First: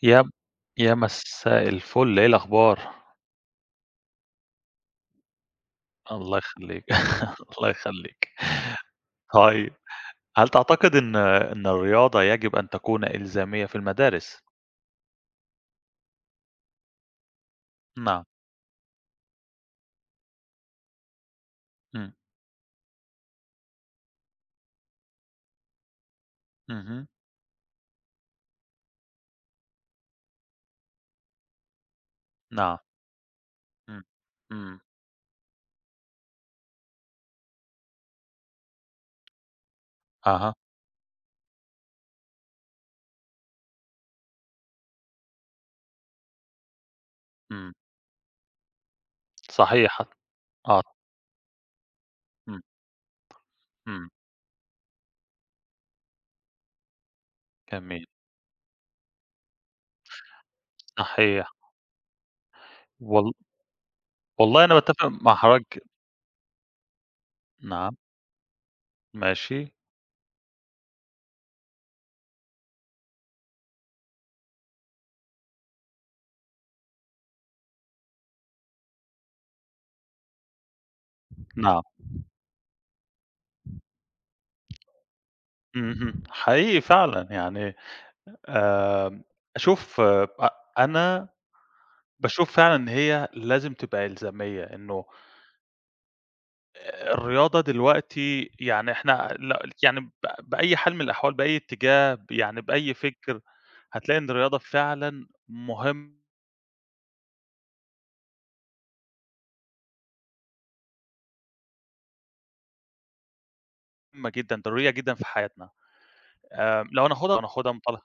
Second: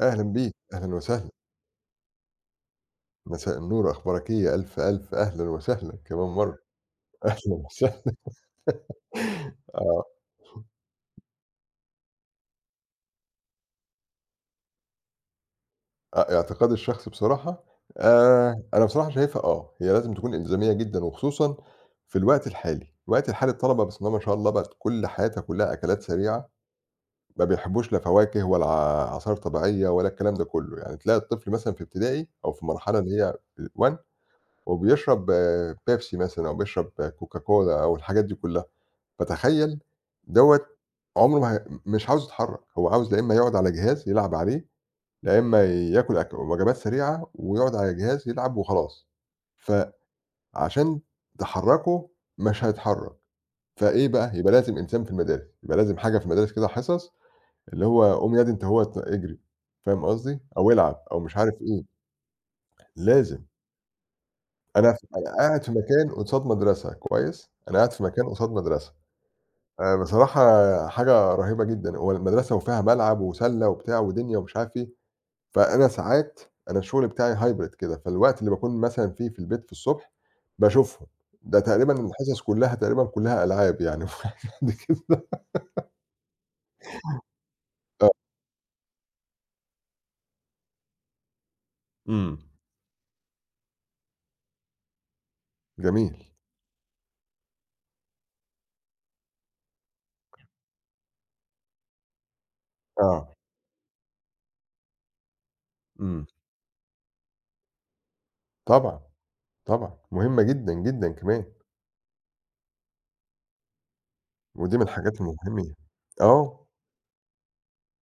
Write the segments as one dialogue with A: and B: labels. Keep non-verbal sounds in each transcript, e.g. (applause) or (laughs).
A: أهلًا
B: يا
A: بيك، أهلًا
B: يا
A: وسهلًا،
B: مساء الفل، إيه الأخبار؟
A: مساء النور، أخبارك إيه؟ ألف، ألف أهلًا وسهلًا كمان
B: الله
A: مرّة،
B: يخلّيك،
A: أهلًا
B: (laughs) الله
A: وسهلًا.
B: يخلّيك.
A: (laughs)
B: طيب،
A: آه،
B: هل تعتقد إن الرياضة يجب أن تكون إلزامية في المدارس؟
A: اعتقادي الشخصي بصراحة
B: نعم.
A: أنا بصراحة شايفها آه، هي لازم تكون إلزامية جدًا وخصوصًا
B: إمم.
A: في الوقت الحالي، الوقت الحالي الطلبة بسم الله ما شاء الله بقت كل حياتها كلها أكلات سريعة،
B: اهم.
A: ما بيحبوش لا فواكه ولا عصاير طبيعية ولا الكلام ده كله، يعني تلاقي الطفل مثلًا في ابتدائي أو في
B: نعم.
A: المرحلة اللي هي الone
B: إمم. إمم.
A: وبيشرب آه، بيبسي مثلًا أو بيشرب آه، كوكاكولا أو الحاجات دي كلها. فتخيّل
B: أها.
A: دوّة عمره ما هي مش عاوز يتحرّك، هو عاوز لا إمّا يقعد على جهاز يلعب عليه، لا إمّا ياكل وجبات سريعة
B: إمم.
A: ويقعد على جهاز يلعب وخلاص،
B: صحيح. آه.
A: فعشان تحرّكه
B: إمم.
A: مش هيتحرّك، فإيه
B: إمم.
A: بقى، يبقى لازم إلزام في المدارس، يبقى لازم حاجة في المدارس كده حصص اللي
B: جميل.
A: هو قُم يا دي أنت أهوّة اجري، فاهم قصدي، أو العب أو مش
B: صحيح.
A: عارف إيه،
B: وال
A: لازم.
B: والله أنا
A: أنا ف
B: باتفق مع
A: أنا قاعد في
B: حضرتك.
A: مكان قصاد مدرسة كويس، أنا قاعد
B: نعم.
A: في مكان قصاد مدرسة.
B: ماشي.
A: بصراحة حاجة رهيبة جدًا، هو المدرسة وفيها ملعب وسَلّة وبتاع ودنيا ومش عارف إيه، فأنا ساعات أنا الشغل بتاعي hybrid كده، فالوقت اللي باكون مثلًا فيه في البيت في الصبح باشوفهم، ده
B: نعم.
A: تقريبًا الحصص كلّها تقريبًا كلّها ألعاب يعني (laughs) وحاجات كده.
B: اهم. حقيقي فعلًا يعني.
A: آه.
B: آمم، شوف. أ أنا
A: إمم.
B: باشوف فعلًا إن هي لازم تبقى إلزامية، إنه
A: جميل،
B: الرياضة دلوقتي يعني إحنا ل يعني ب بأي حال من الأحوال، بأي اتجاه، ب يعني بأي
A: آه.
B: فكر، هتلاقي إن الرياضة فعلًا مهمة
A: إمم. طبعًا، طبعًا، مهمة جدًا، جدًا كمان،
B: جدًا،
A: ودي من
B: ضرورية جدًا
A: الحاجات
B: في حياتنا.
A: المهمة. آه،
B: لو هناخدها منطلق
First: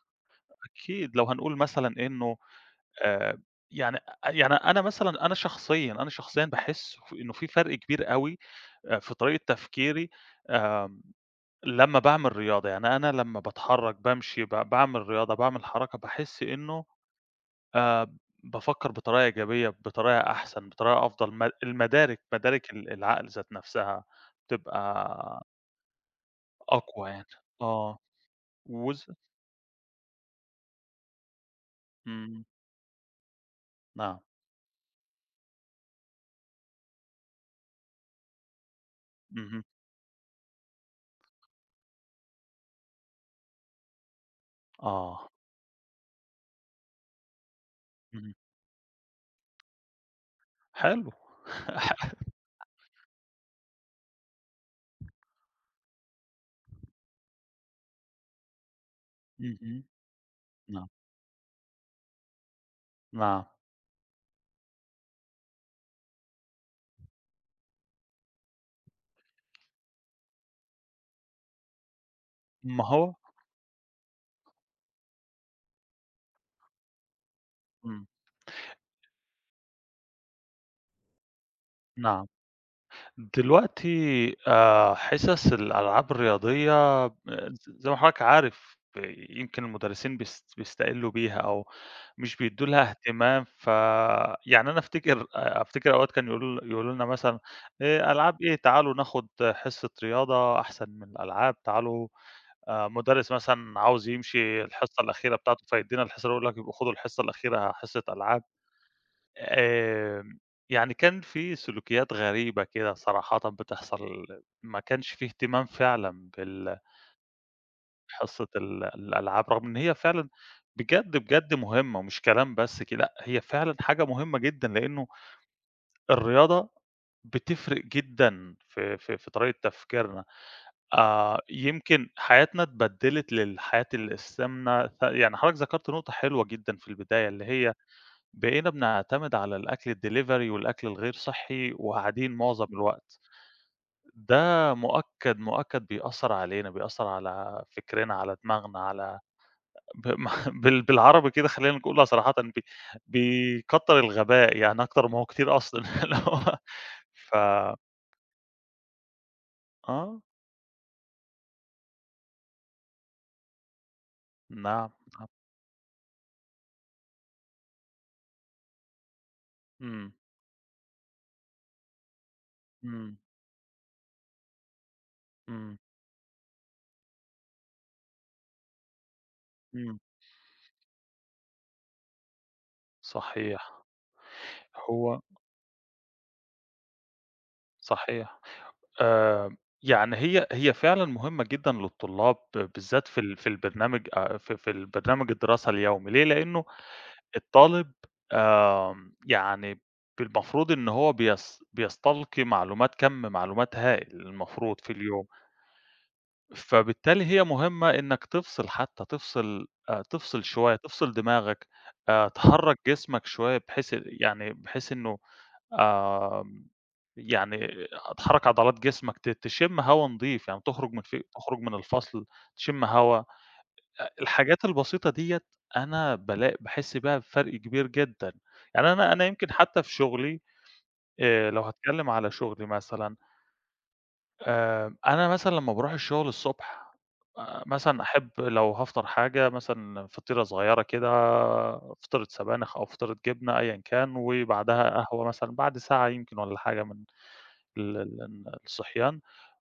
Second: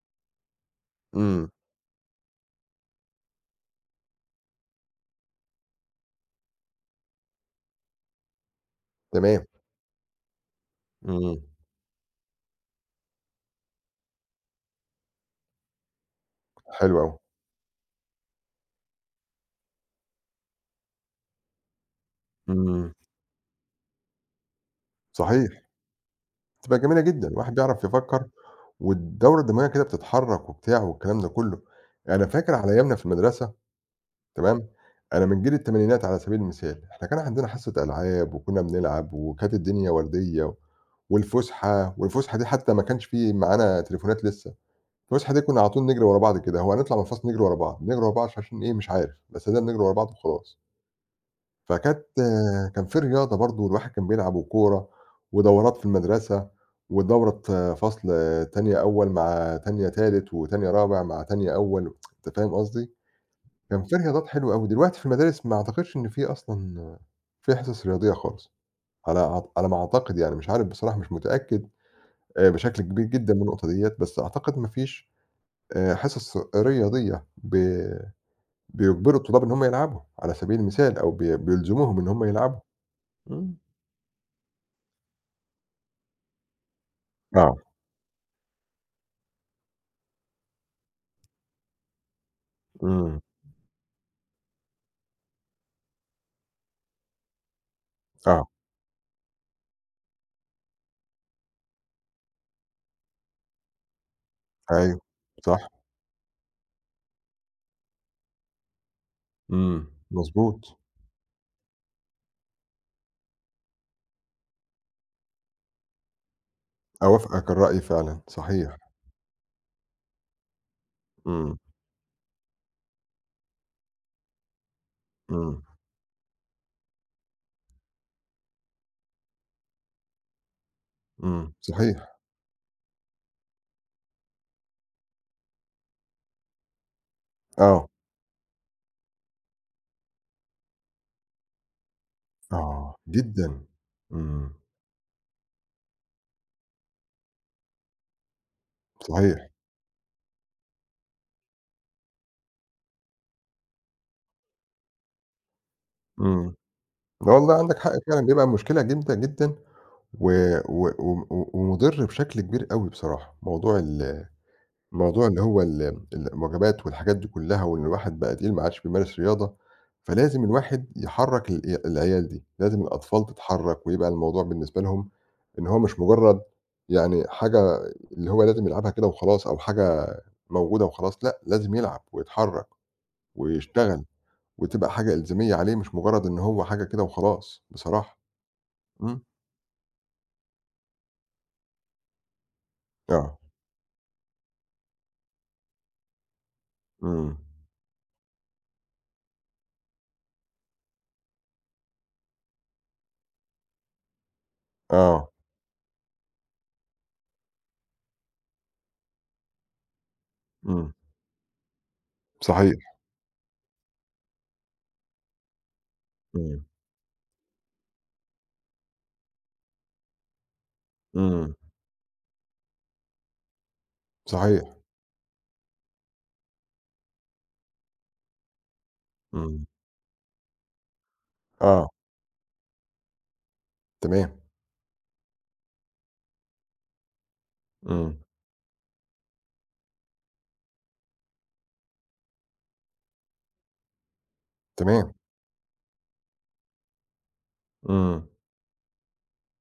B: أكيد، لو
A: إمم،
B: هنقول مثلًا إنه آآ يعني يعني أنا مثلًا أنا شخصيًا باحس ف إنه في فرق كبير أوي في طريقة
A: تمام،
B: تفكيري. آمم
A: إمم،
B: لمّا باعمل رياضة، يعني أنا لمّا باتحرّك، بامشي، باعمل رياضة، باعمل حركة، باحس إنه
A: حلو أوي،
B: آآ بافكّر بطريقة إيجابية، بطريقة أحسن، بطريقة أفضل، م المدارك مدارك
A: إمم،
B: العقل ذات نَفْسها بتبقى
A: صحيح، بتبقى جميلة
B: أقوى يعني.
A: جدًا، الواحد بيعرف
B: آه.
A: يفكّر
B: وز
A: والدورة الدموية كده بتتحرك وبتاع والكلام ده كله. أنا
B: إمم.
A: فاكر على أيامنا في المدرسة
B: نعم.
A: تمام، أنا من جيل التمانينات على سبيل المثال، إحنا كان عندنا حصة ألعاب وكنا بنلعب وكانت
B: اهم.
A: الدنيا وردية والفُسحة، والفُسحة دي حتى ما كانش في معانا تليفونات لسه،
B: آه.
A: الفُسحة دي كنا على طول نجري ورا بعض كده، هو هنطلع من الفصل نجري ورا بعض، نجري ورا بعض
B: اهم.
A: عشان إيه مش عارف، بس ده بنجري ورا بعض وخلاص.
B: حلو. (laughs)
A: فكانت
B: ح
A: كان في رياضة برضه الواحد كان بيلعب وكورة، ودورات في المدرسة، ودورة فصل تانية أول مع
B: اهم.
A: تانية تالت، وتانية
B: نعم.
A: رابع مع تانية أول، أنت فاهم قصدي؟
B: نعم.
A: كان في رياضات حلوة أوي، دلوقتي في المدارس ما أعتقدش إن في أصلًا في حصص رياضية خالص، على ما أعتقد يعني مش عارف بصراحة مش متأكد بشكل
B: ما
A: كبير
B: هو
A: جدًا من النقطة ديّة، بس أعتقد ما فيش حصص رياضية
B: إمم.
A: بيجبروا الطلاب إن هم يلعبوا على سبيل المثال أو بيلزموهم إن هم
B: نعم.
A: يلعبوا. إمم.
B: دلوقتي حِصص الألعاب الرياضية،
A: آه.
B: ز زي ما حضرتك عارف، يمكن المُدرّسين بيستقلّوا بيها أو مش بيدّوا لها
A: إمم،
B: اهتمام، ف يعني أنا أفتكر أوقات كانوا يقولوا لنا مثلًا ألعاب
A: آه،
B: إيه، تعالوا ناخُد حصة رياضة أحسن من الألعاب، تعالوا مُدرِّس مثلًا عاوز يمشي
A: أيوه،
B: الحصة الأخيرة بتاعته،
A: صح،
B: فيدّينا الحصة الأولى، يقول لك يبقوا خدوا الحصة الأخيرة حصة ألعاب.
A: إمم،
B: آمم،
A: مضبوط،
B: يعني كان في سلوكيات غريبة كده صراحةً بتحصل. ما كانش في اهتمام فعلًا
A: أوافقك الرأي فعلًا،
B: حصة
A: صحيح،
B: الألعاب، رغم إن هي فعلًا بجد، بجد
A: إمم،
B: مهمة مش كلام بس كده. لأ، هي فعلًا حاجة مهمة جدًا، لإنه
A: إمم،
B: الرياضة بتفرق جدًا في طريقة تفكيرنا.
A: إمم،
B: يمكن
A: صحيح،
B: حياتنا اتبدلت للحياة السمنة، ف يعني حضرتك ذكرت نقطة حلوة جدًا في البداية، اللي هي
A: آه،
B: بقينا بنعتمد على الأكل الدليفري والأكل الغير صحّي وقاعدين معظم
A: آه،
B: الوقت،
A: جدًا، إمم،
B: ده مؤكد، مؤكد بيأثّر علينا، بيأثّر على فكرنا، على دماغنا، على
A: صحيح،
B: (laughs) ما بال بالعربي كده خلّينا نقولها صراحةً بيكتّر الغباء يعني أكتر ما هو كتير أصلًا (laughs) اللي
A: إمم،
B: هو
A: لا
B: ف.
A: والله عندك حق فعلًا، بيبقى مشكلة جامدة جدًا
B: آه.
A: و و و ومُضِر بشكل كبير أوي بصراحة،
B: نعم.
A: موضوع
B: نعم.
A: اللي هو ال الوجبات والحاجات دي كلّها، وإن الواحد بقى تقيل ما عادش بيمارس رياضة،
B: إمم.
A: فلازم الواحد يحرّك ال العيال دي، لازم
B: إمم.
A: الأطفال تتحرّك ويبقى الموضوع بالنسبة لهم إن
B: إمم.
A: هو مش مجرّد يعني حاجة اللي هو لازم يلعبها كده وخلاص أو
B: إمم.
A: حاجة موجودة وخلاص، لأ، لازم يلعب ويتحرّك
B: صحيح.
A: ويشتغل وتبقى حاجة
B: هو
A: إلزامية عليه مش مجرّد إن هو حاجة كده وخلاص بصراحة.
B: صحيح.
A: إمم.
B: آآ، يعني هي فعلًا مهمة جدًا للطلاب بالذات
A: آه.
B: في البرنامج، في البرنامج الدراسة اليومي، ليه؟ لأنه
A: إمم.
B: الطالب يعني بالمفروض إن هو بيستلقي معلومات، كَم معلومات هائل المفروض في اليوم،
A: آه.
B: فبالتالي هي مهمة إنك تفصل، حتى تفصل تفصل شوية،
A: إمم.
B: تفصل دماغك تحرّك
A: صحيح.
B: جسمك شوية، بحيث يعني بحيث إنه
A: إمم.
B: آمم يعني هتحرّك عضلات جسمك، تشم هوا نضيف، يعني
A: إمم.
B: تخرج من الفصل، تشم هوا. الحاجات
A: صحيح.
B: البسيطة ديّة أنا باحس بيها بفرق كبير جدًا، يعني أنا يمكن
A: إمم.
B: حتى في شغلي، لو
A: آه.
B: هاتكلم على شغلي مثلًا،
A: تمام.
B: أنا مثلًا لمّا باروح الشغل الصبح، مثلًا
A: إمم.
B: أحب لو هافطر حاجة مثلًا فطيرة صغيّرة كده، فطيرة سبانخ أو فطيرة جبنة أيًا كان، وبعدها
A: تمام.
B: قهوة مثلًا بعد ساعة يمكن والّا حاجة من ال ال
A: إمم.
B: ال الصحيان،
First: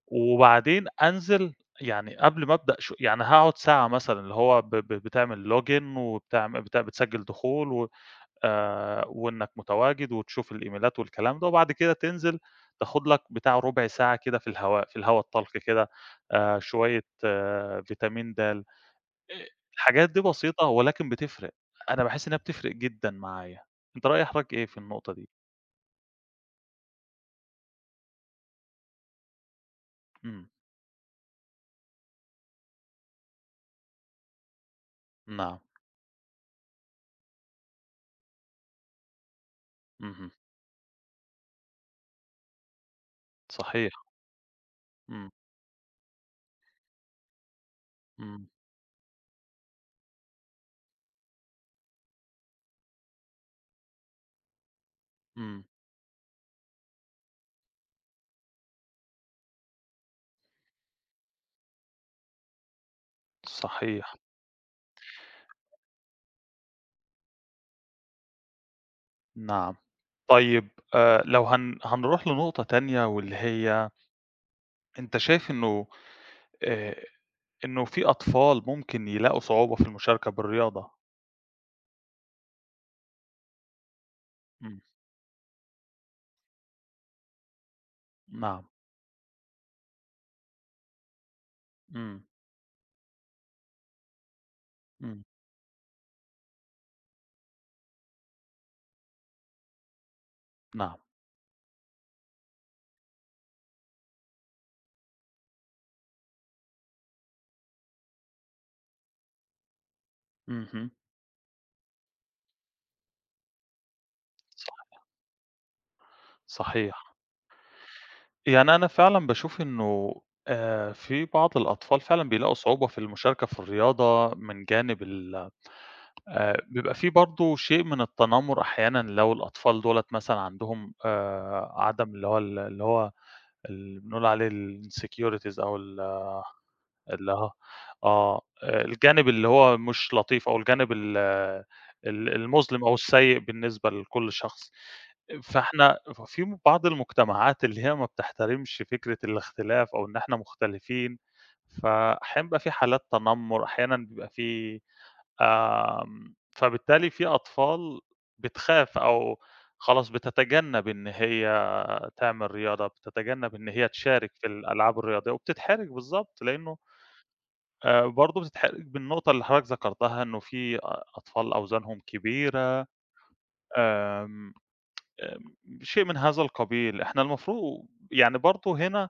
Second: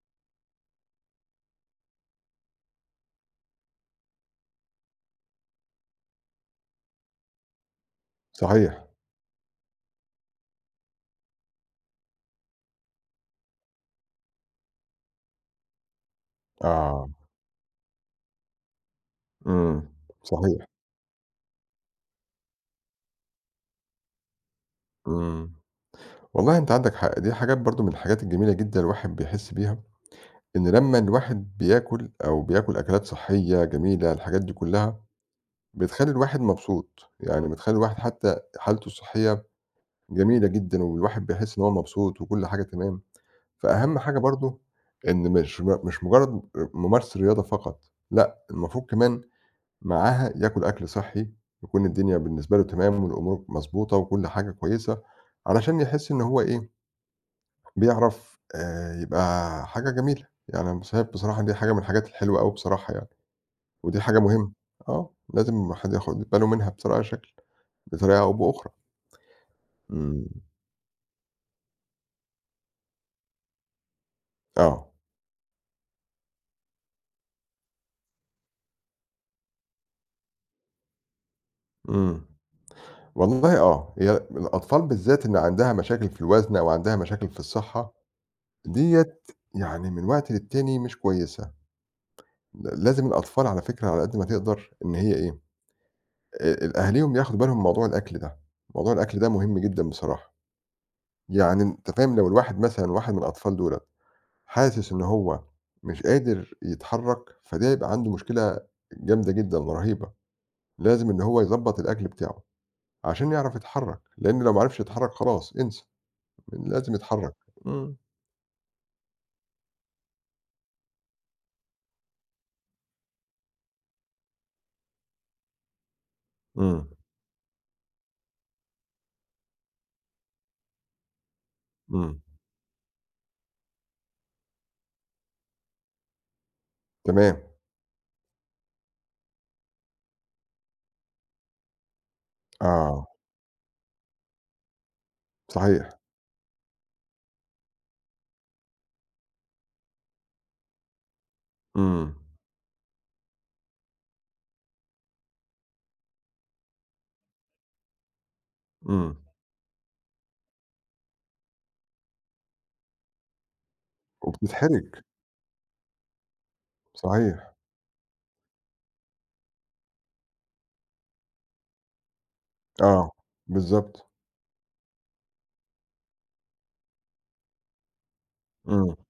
B: وبعدين أنزل. يعني قبل ما أبدأ شو يعني هاقعد ساعة مثلًا اللي هو ب ب بتعمل login وبتعم بت بتسجّل دخول و
A: صحيح.
B: وإنك متواجد وتشوف الإيميلات والكلام ده، وبعد كده تنزل تاخد لك بتاع ربع ساعة كده في الهواء، في الهوا الطلق كده شوية
A: آه.
B: آه فيتامين د،
A: إمم.
B: الحاجات دي
A: صحيح.
B: بسيطة ولكن بتفرق، أنا باحس إنها بتفرق جدًا معايا. أنت، رأي حضرتك إيه في النقطة دي؟
A: إمم. والله أنت عندك حق، دي حاجات برضه من الحاجات الجميلة جدًا الواحد بيحس بيها،
B: إمم.
A: إن لمّا الواحد بياكل أو بياكل أكلات صحية جميلة، الحاجات دي كلّها
B: نعم.
A: بتخلّي الواحد مبسوط، يعني بتخلّي الواحد حتى حالته الصحية
B: اهم.
A: جميلة جدًا، والواحد بيحس إن هو مبسوط وكل حاجة تمام،
B: صحيح.
A: فأهم حاجة برضه
B: إمم.
A: إن مش مجرّد ممارسة رياضة فقط، لأ،
B: إمم.
A: المفروض كمان معاها ياكل أكل صحّي، يكون الدنيا بالنسبة له تمام والأمور مضبوطة وكل حاجة كويسة،
B: إمم.
A: علشان يحس إن هو إيه، بيعرف يبقى حاجة جميلة، يعني أنا شايف بصراحة دي حاجة من الحاجات الحلوة أوي بصراحة يعني، ودي
B: صحيح.
A: حاجة مهمة، آه، لازم الواحد ياخد باله منها بطريقة أو بأخرى،
B: نعم.
A: إمم،
B: طيب، لو هنروح لنقطة تانية، واللي هي
A: آه،
B: أنت شايف إنه آآ إنه في أطفال ممكن يلاقوا صعوبة في المشاركة بالرياضة؟
A: إمم، والله آه، هي
B: إمم.
A: الأطفال بالذات اللي عندها مشاكل في الوزن أو عندها مشاكل في الصحة،
B: نعم.
A: ديّة يعني من وقت للتاني مش كويسة.
B: إمم.
A: لازم الأطفال على فكرة على قد ما تقدر إن هي
B: إمم.
A: إيه، ال أهاليهم ياخدوا بالهم من موضوع الأكل ده، موضوع الأكل ده مهم جدًا بصراحة،
B: نعم.
A: يعني أنت فاهم لو الواحد مثلًا واحد من الأطفال دُولة حاسس إن هو مش قادر يتحرّك، فده هيبقى عنده مشكلة جامدة جدًا ورهيبة،
B: اهم.
A: لازم إن هو يضبّط الأكل بتاعه عشان يعرف يتحرّك، لإن لو ما عرفش
B: صح
A: يتحرّك خلاص انسى، لازم
B: صحيح.
A: يتحرّك. إمم،
B: يعني أنا فعلًا باشوف إنه في بعض الأطفال فعلًا بيلاقوا صعوبة في المشاركة في الرياضة من جانب ال
A: إمم،
B: بيبقى في برضه شيء من التنمر أحيانًا، لو الأطفال دُولة مثلًا عندهم عدم
A: إمم،
B: اللي بنقول عليه الinsecurities أو ال اللي
A: تمام،
B: هو آه، الجانب اللي هو مش لطيف، أو الجانب ال ال المظلم أو
A: آه،
B: السيء بالنسبة لكل شخص.
A: صحيح،
B: فإحنا في بعض المجتمعات اللي هي ما بتحترمش فكرة الاختلاف أو إن إحنا مختلفين،
A: إمم،
B: فأحيانًا بيبقى في حالات تنمر، أحيانًا بيبقى في آمم، فبالتالي في أطفال بتخاف
A: إمم،
B: أو خلاص بتتجنب إن هي تعمل رياضة، بتتجنب إن هي تشارك في
A: وبتتحرج،
B: الألعاب الرياضية وبتتحرج بالضبط، لإنه
A: صحيح.
B: برضه بتتحرج بالنقطة اللي حضرتك ذكرتها إنه في أطفال أوزانهم كبيرة.
A: آه، بالضبط،
B: آمم، آمم، شيء من هذا القبيل. إحنا المفروض يعني برضه
A: إمم،
B: هنا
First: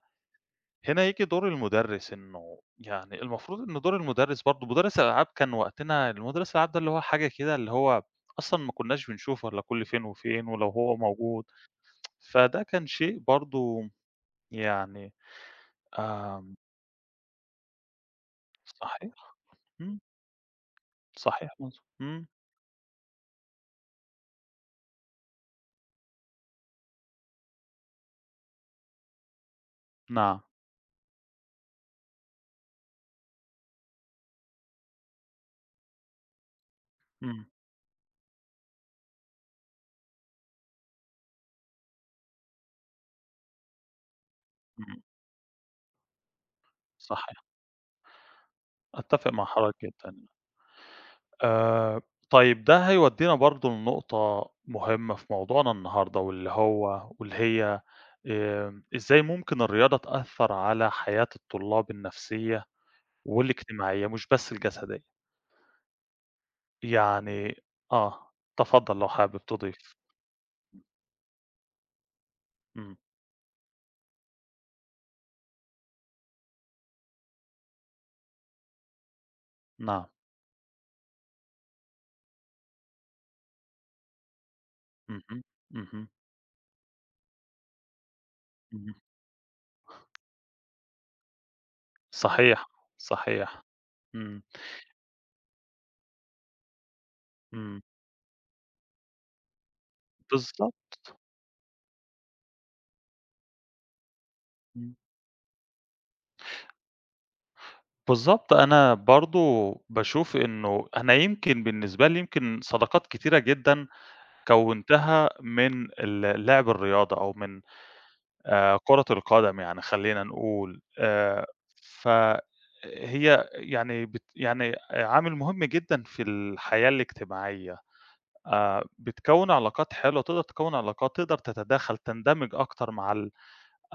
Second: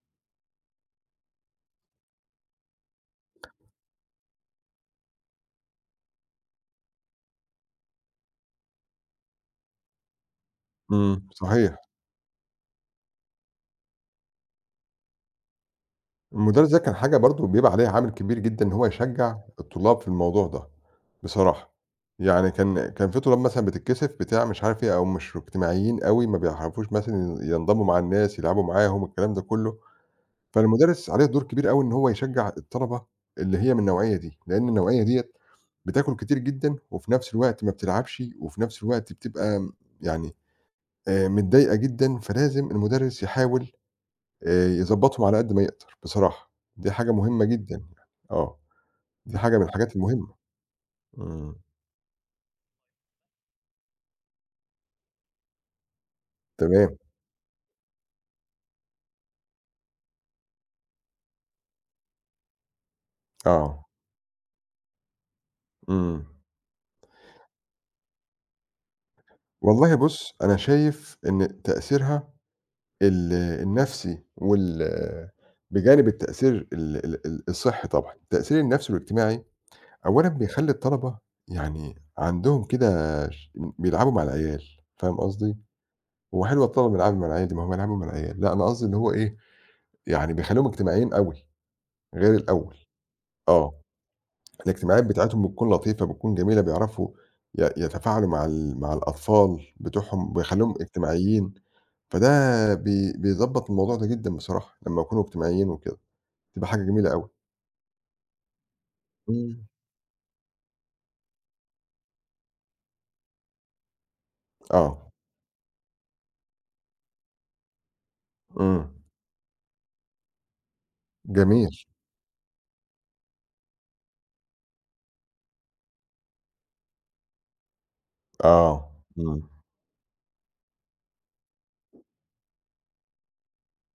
B: هنا ييجي دور المُدرِّس، إنه يعني المفروض إن دور المُدرِّس برضه، مُدرِّس الألعاب كان وقتنا، المُدرِّس الألعاب ده اللي هو حاجة كده، اللي هو أصلًا ما كُناش بنشوفه إلا كل فين وفين، ولو هو
A: إمم،
B: موجود،
A: صحيح.
B: فده كان شيء برضه يعني. آمم
A: المدرس ده كان حاجة برضه بيبقى عليها عامل كبير جدًا إن هو
B: صحيح.
A: يشجّع
B: إمم.
A: الطلاب في الموضوع ده،
B: صحيح.
A: بصراحة.
B: إمم.
A: يعني كان في طلاب مثلًا بتتكسف بتاع مش عارف إيه، أو مش اجتماعيين أوي، ما بيعرفوش مثلًا ينضموا مع الناس، يلعبوا معاهم، الكلام ده كله،
B: نعم.
A: فالمدرس عليه دور كبير أوي إن هو يشجّع الطلبة اللي هي من النوعية دي، لإن النوعية ديّة بتاكل كتير جدًا، وفي نفس
B: إمم.
A: الوقت ما بتلعبش، وفي نفس الوقت بتبقى يعني متضايقة جدًا، فلازم المدرس يحاول
B: إمم.
A: يضبّطهم على قد ما يقدر بصراحة، دي حاجة
B: صحيح.
A: مهمة جدًا يعني، آه،
B: أتّفق
A: دي
B: مع
A: حاجة من
B: حضرتك
A: الحاجات
B: جدًا.
A: المهمة، إمم،
B: آآ، طيب، ده هيودينا برضه لنقطة مهمة في موضوعنا النهارده،
A: تمام،
B: واللي هي إزاي ممكن الرياضة تأثّر على حياة الطلاب النفسية
A: آه،
B: والاجتماعية، مش بس الجسدية؟
A: إمم،
B: يعني. آه، تفضل لو حابب
A: والله
B: تضيف.
A: بُص أنا شايف إن تأثيرها
B: إمم.
A: ال النفسي وال بجانب التأثير ال ال ال الصحّي طبعًا، التأثير النفسي والاجتماعي
B: نعم.
A: أولًا بيخلّي الطلبة يعني عندهم كده بيلعبوا مع العيال، فاهم
B: اهم.
A: قصدي؟
B: اهم.
A: هو حلو الطلبة بيلعبوا مع العيال دي، ما هُم بيلعبوا مع العيال، لأ أنا قصدي
B: اهم.
A: اللي هو إيه، يعني بيخلّيهم اجتماعيين أوي غير
B: صحيح.
A: الأول.
B: صحيح.
A: آه،
B: إمم.
A: الاجتماعات بتاعتهم بتكون لطيفة، بتكون جميلة، بيعرفوا
B: إمم.
A: يتفاعلوا مع الأطفال بتوعهم، ويخلّوهم
B: بالضبط.
A: اجتماعيين، فده بيضبّط الموضوع ده جدًا بصراحة،
B: إمم.
A: لمّا يكونوا اجتماعيين وكده، بتبقى حاجة جميلة أوي.
B: بالضبط. أنا
A: إمم،
B: برضه باشوف إنه، أنا يمكن بالنسبة لي يمكن صداقات كتيرة جدًا
A: آه،
B: كوّنتها من لعب الرياضة أو من
A: إمم،
B: كرة القدم، يعني خلّينا نقول،
A: جميل،
B: فهي يعني يعني عامل مهم جدًا في الحياة الاجتماعية،
A: آه، إمم،
B: بتكوّن علاقات حلوة، تقدر تكوّن علاقات، تقدر تتداخل، تندمج أكتر مع ال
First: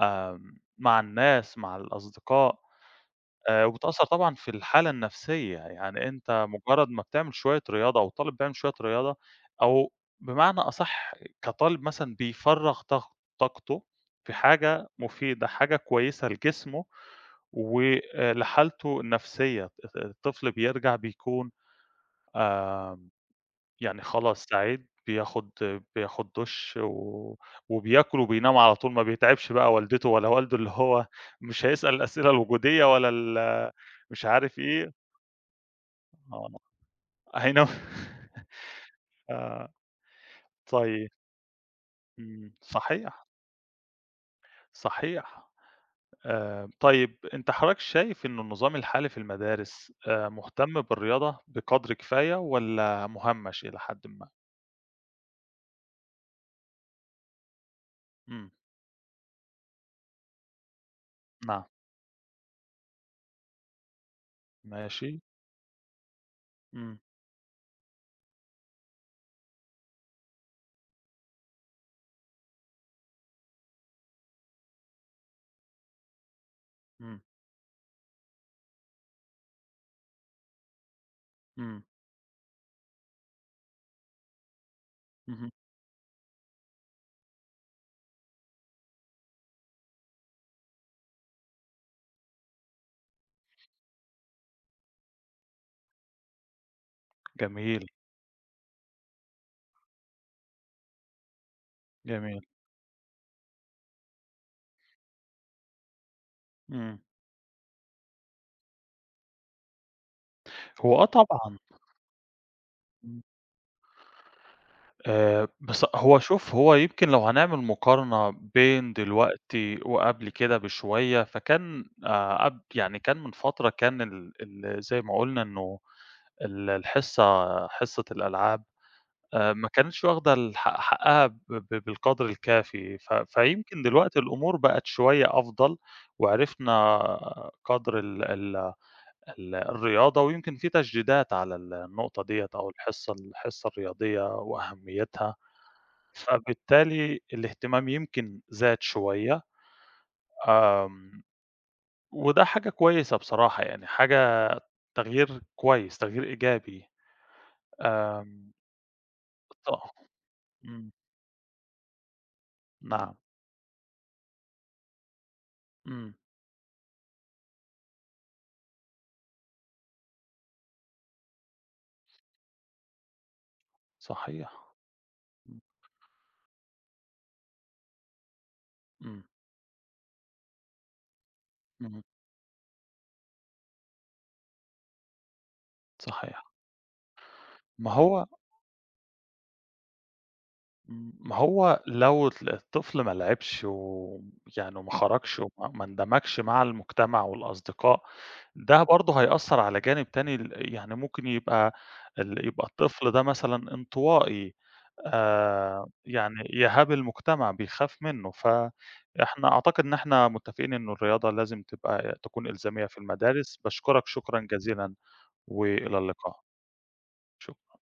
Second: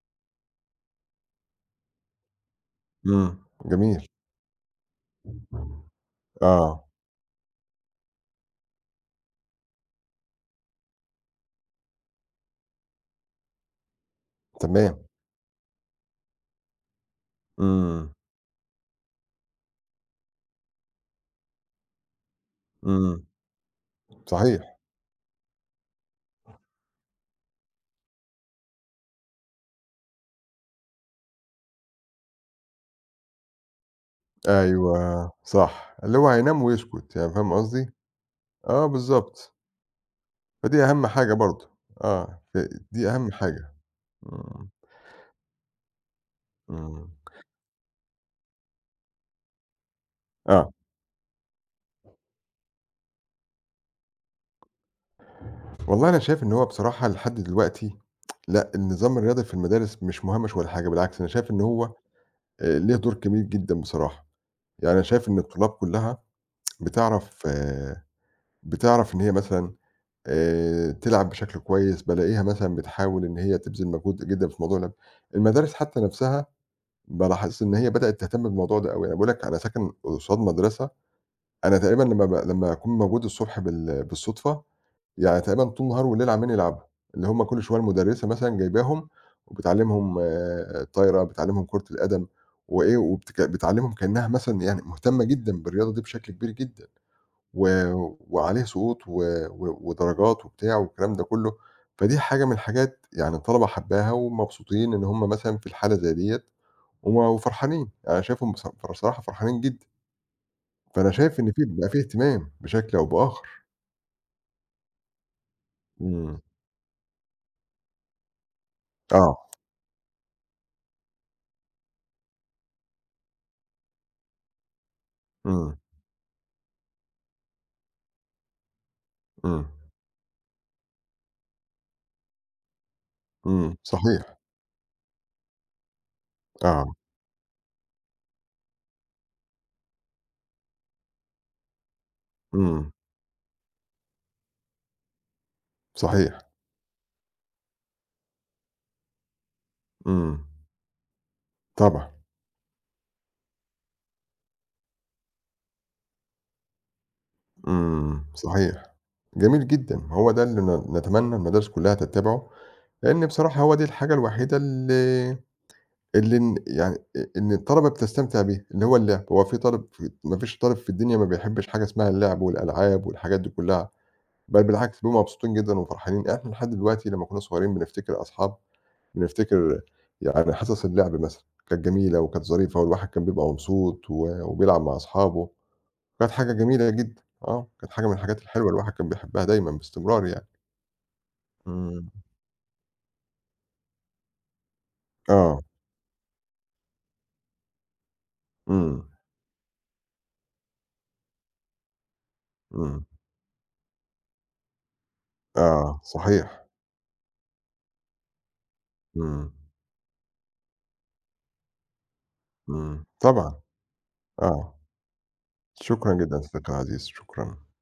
B: آمم مع الناس، مع الأصدقاء.
A: إمم،
B: وبتأثّر
A: جميل،
B: طبعًا في الحالة النفسيّة، يعني أنت
A: آه،
B: مجرّد ما بتعمل شوية رياضة، أو الطالب بيعمل شوية رياضة، أو بمعنى أصح، كطالب مثلًا بيفرّغ طاقته في حاجة
A: تمام،
B: مفيدة، حاجة كويسة لجسمه
A: إمم،
B: وآآ لحالته النفسيّة، الطفل بيرجع بيكون آمم
A: إمم،
B: يعني خلاص
A: صحيح،
B: سعيد، بياخُد دُش وبياكل وبينام على طول، ما بيتعبش بقى والدته ولا والده، اللي هو مش هيسأل الأسئلة الوجودية ولا مش عارف إيه.
A: أيوه، صح، اللي هو
B: آه،
A: هينام ويسكت، يعني فاهم
B: أي نو (laughs)
A: قصدي؟ آه، بالضبط. فدي أهم
B: طيب.
A: حاجة برضه، آه،
B: إمم.
A: دي
B: صحيح.
A: أهم حاجة، إمم،
B: صحيح.
A: إمم،
B: طيب، أنت حضرتك شايف إن النظام الحالي في المدارس
A: آه،
B: مهتم بالرياضة بقدر كفاية والّا مهمّش إلى حدٍ ما؟
A: والله أنا شايف إن هو بصراحة لحد دلوقتي
B: إمم.
A: لأ، النظام الرياضي في المدارس مش مُهمِش ولا حاجة، بالعكس أنا شايف إن
B: نعم.
A: هو ليه دور كبير جدًا بصراحة، يعني أنا
B: ماشي.
A: شايف إن الطلاب كلّها
B: إمم.
A: بتعرف آه، بتعرف إن هي مثلًا تلعب بشكل كويس، بالاقيها مثلًا بتحاول إن هي تبذل مجهود جدًا في موضوع اللعب، المدارس حتى نَفْسها
B: إمم.
A: بالاحظ إن هي بدأت تهتم بالموضوع ده أوي، أنا باقول لك أنا ساكن قصاد مدرسة. أنا
B: إمم.
A: تقريبًا لمّا أكون موجود الصبح بالصُدفة، يعني
B: اهم.
A: تقريبًا طول النهار والليل عمّالين يلعبوا، اللي هم كل شوية المُدرِّسة مثلًا جايباهم وبتعلّمهم آه، طايرة، بتعلّمهم كرة القدم وإيه، بتعلّمهم كإنّها مثلًا يعني مهتمة جدًا بالرياضة دي بشكل كبير جدًا و
B: جميل.
A: وعليها سقوط و و ودرجات وبتاع والكلام ده كُلّه، فدي
B: جميل.
A: حاجة من الحاجات يعني الطلبة حابّاها ومبسوطين إن هم مثلًا في الحالة زي ديّة
B: إمم.
A: وفرحانين، أنا يعني شايفهم بصراحة فرحانين جدًا.
B: آه
A: فأنا شايف إن
B: طبعًا.
A: في بقى في اهتمام بشكل أو
B: إمم.
A: بآخر.
B: بص هو
A: إمم.
B: شوف، هو يمكن لو هنعمل مقارنة بين
A: آه.
B: دلوقتي وقبل كده بشوية، فكان قب يعني كان من فترة، كان ال ال زي ما قُلنا
A: إمم.
B: إنه ال الحصة حصة الألعاب
A: إمم.
B: ما كانتش واخدة الحق حقها ب ب بالقدر الكافي،
A: إمم.
B: فيمكن دلوقتي
A: صحيح.
B: الأمور بقت شوية أفضل،
A: آه.
B: وعرفنا قدر ال ال ال الرياضة، ويمكن في تشديدات على النقطة ديّة، أو
A: إمم.
B: الحصة الرياضية وأهميتها.
A: صحيح.
B: فبالتالي الاهتمام يمكن زاد شوية.
A: إمم.
B: آمم،
A: طبعًا.
B: وده حاجة كويسة بصراحة يعني، حاجة تغيير كويس، تغيير إيجابي.
A: إمم.
B: آمم.
A: صحيح. جميل
B: آه.
A: جدًا. هو ده اللي
B: إمم.
A: نتمنى المدارس كلّها تتّبعه،
B: نعم.
A: لإن بصراحة هو دي الحاجة الوحيدة اللي
B: إمم.
A: اللي ن يعني إن الطلبة بتستمتع بيها، اللي هو اللعب. هو في طالب في ما فيش طالب في الدنيا ما بيحبّش حاجة اسمها اللعب والألعاب والحاجات دي كلّها،
B: صحيح.
A: بل بالعكس بيبقوا مبسوطين
B: إمم.
A: جدًا وفرحانين. إحنا لحد دلوقتي لمّا كُنّا صغيرين بنفتكر أصحاب
B: إمم.
A: نفتكر يعني حصص اللعب مثلًا، كانت
B: إمم.
A: جميلة وكانت ظريفة والواحد كان بيبقى مبسوط وبيلعب مع أصحابه، كانت
B: صحيح.
A: حاجة جميلة جدًا، آه،
B: ما
A: كانت حاجة من
B: هو
A: الحاجات الحلوة الواحد كان بيحبها دايمًا باستمرار يعني.
B: ما هو
A: إمم.
B: لو الطفل ما لعبش ويعني وما خرجش
A: آه،
B: وما ما اندمجش مع المجتمع والأصدقاء، ده
A: إمم،
B: برضه هيأثّر على جانب تاني. ال يعني ممكن يبقى يبقى
A: إمم،
B: الطفل ده مثلًا انطوائي،
A: آه،
B: يعني
A: صحيح،
B: يهاب المجتمع، بيخاف منّه. فإحنا
A: إمم،
B: أعتقد إن إحنا متّفقين إنه الرياضة لازم تبقى تكون إلزامية في
A: إمم، طبعًا،
B: المدارس. باشكرك شكرًا
A: آه،
B: جزيلًا وإلى
A: شكرًا
B: اللقاء.
A: جدًا صديقي العزيز، شكرًا.
B: شك